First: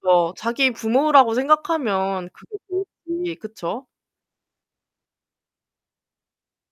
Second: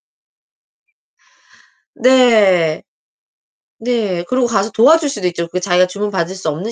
그죠. 자기 부모라고 생각하면 그게 네. 그렇지 그쵸? 네. 그리고 가서 도와줄 수도 있죠. 그 자기가 주문받을 수 없는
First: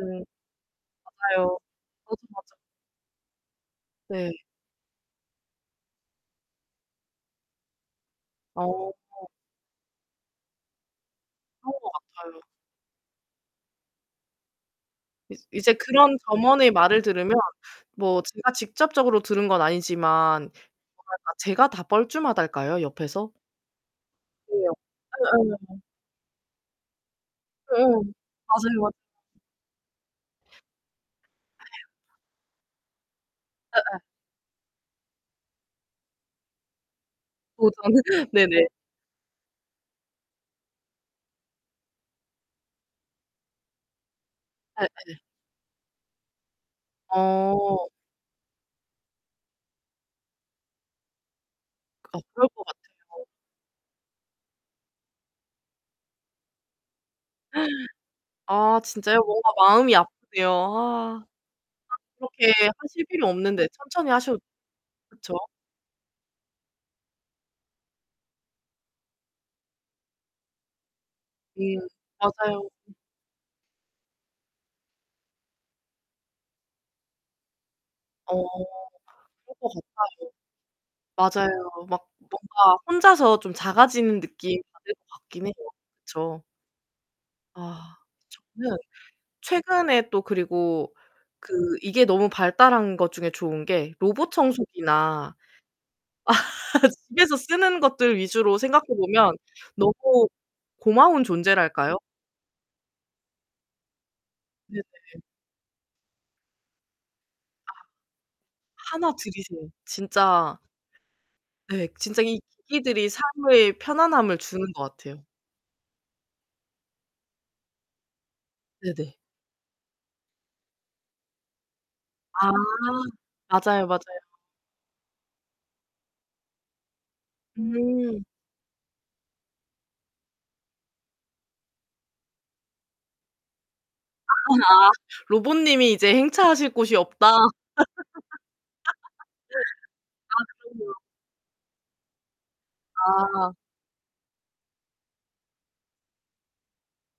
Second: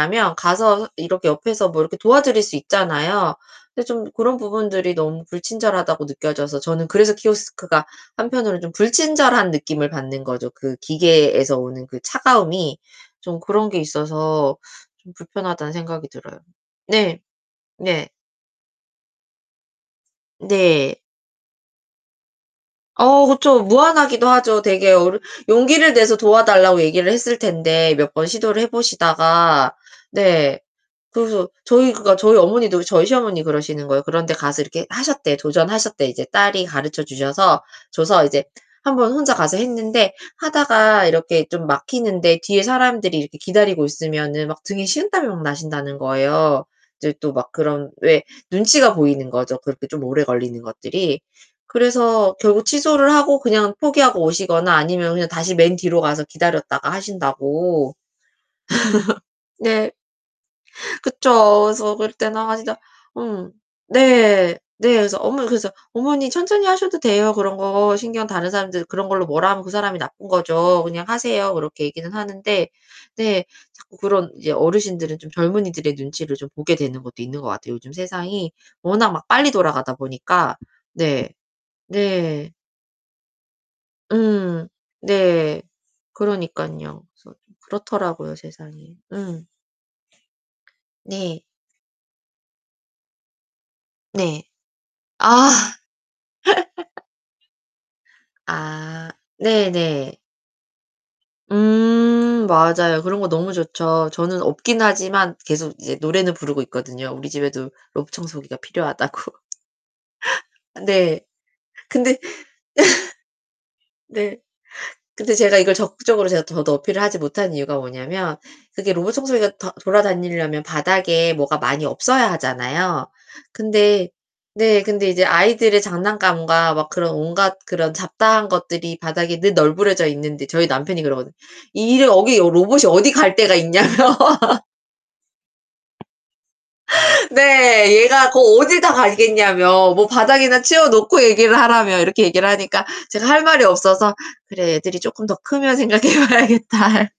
음. 가서 이렇게 맞아요. 옆에서 뭐 이렇게 그것도 도와드릴 수 맞아. 있잖아요. 근데 좀 그런 네. 부분들이 너무 불친절하다고 느껴져서 저는 그래서 키오스크가 한편으로는 좀 어. 불친절한 느낌을 받는 거죠. 그 기계에서 그런 오는 것 그 같아요. 차가움이 좀 그런 게 있어서 좀 이제 이제 불편하다는 생각이 그런 들어요. 점원의 말을 네. 들으면 네. 뭐 제가 직접적으로 들은 건 아니지만 제가 네. 다 제가 다 뻘쭘하달까요, 어 옆에서? 그쵸. 무안하기도 하죠. 그게 옆 되게 어르 예예예예. 용기를 내서 도와달라고 얘기를 했을 텐데 음음. 몇 번 시도를 해 맞아요, 맞아요. 보시다가 네. 그래서 저희 그러니까 저희 어머니도 저희 시어머니 그러시는 예예. 거예요. 그런 데 가서 이렇게 하셨대. 도전하셨대. 이제 딸이 가르쳐 주셔서 도전 줘서 이제 네네. 1 번 혼자 가서 했는데 하다가 이렇게 좀 막히는데 뒤에 사람들이 이렇게 기다리고 있으면은 막 등에 예예. 식은땀이 막 나신다는 거예요. 이제 또 막 어. 그런 왜 눈치가 보이는 거죠, 그렇게 좀 오래 걸리는 것들이. 어 그래서 그럴 것 결국 같아요. 취소를 하고 그냥 포기하고 오시거나 아니면 그냥 다시 맨 뒤로 가서 기다렸다가 하신다고. 아 진짜요? 뭔가 네. 마음이 아프네요. 아. 아 그쵸. 그래서 그럴 때는 그렇게 아 진짜 하실 필요 음. 없는데 천천히 하셔도. 네. 네. 그래서 그쵸? 어머니 그래서 "어머니 천천히 하셔도 돼요. 그런 거 신경 다른 사람들 그런 걸로 뭐라 하면 그 사람이 나쁜 거죠. 그냥 하세요." 음 그렇게 얘기는 맞아요. 하는데 근데 자꾸 그런 이제 어르신들은 좀 젊은이들의 눈치를 좀 보게 되는 것도 있는 것 같아요. 요즘 어. 세상이 워낙 막 빨리 그럴 것 돌아가다 보니까 네. 같아요. 맞아요. 막 네. 뭔가 혼자서 좀 작아지는 느낌 음. 받을 것 같긴 해요. 네. 그쵸? 그러니깐요. 그래서 좀 아 그렇더라고요 저는 세상이. 음. 최근에 또 그리고 네. 그 이게 너무 발달한 것 중에 좋은 게 로봇 네. 청소기나 아. 집에서 쓰는 것들 위주로 생각해 아 보면 네네. 너무 고마운 존재랄까요? 음 맞아요. 그런 거 너무 좋죠. 저는 없긴 네네. 하지만 계속 이제 노래는 부르고 있거든요. 우리 아. 집에도 로봇 청소기가 하나 필요하다고. 들이세요. 진짜 네. 예. 근데 진짜 이 기기들이 삶의 네. 편안함을 주는 것 같아요. 근데 제가 이걸 적극적으로 제가 더, 더 어필을 하지 못한 이유가 뭐냐면 그게 네네. 로봇 청소기가 더 돌아다니려면 바닥에 뭐가 많이 없어야 아 하잖아요. 맞아요, 맞아요. 근데. 근데 이제 아이들의 장난감과 막 그런 온갖 그런 음. 잡다한 것들이 바닥에 늘 널브러져 있는데 저희 남편이 그러거든요. 이래 여기 여 로봇이 어디 갈 데가 있냐며. 아 로봇님이 이제 행차하실 곳이 없다. 아 네. 얘가 거 어딜 다 가겠냐며 뭐 바닥이나 치워 그러네요. 놓고 얘기를 하라며 이렇게 얘기를 하니까 제가 할 아. 말이 없어서 '그래. 애들이 쪼끔 더 크면 생각해 봐야겠다.'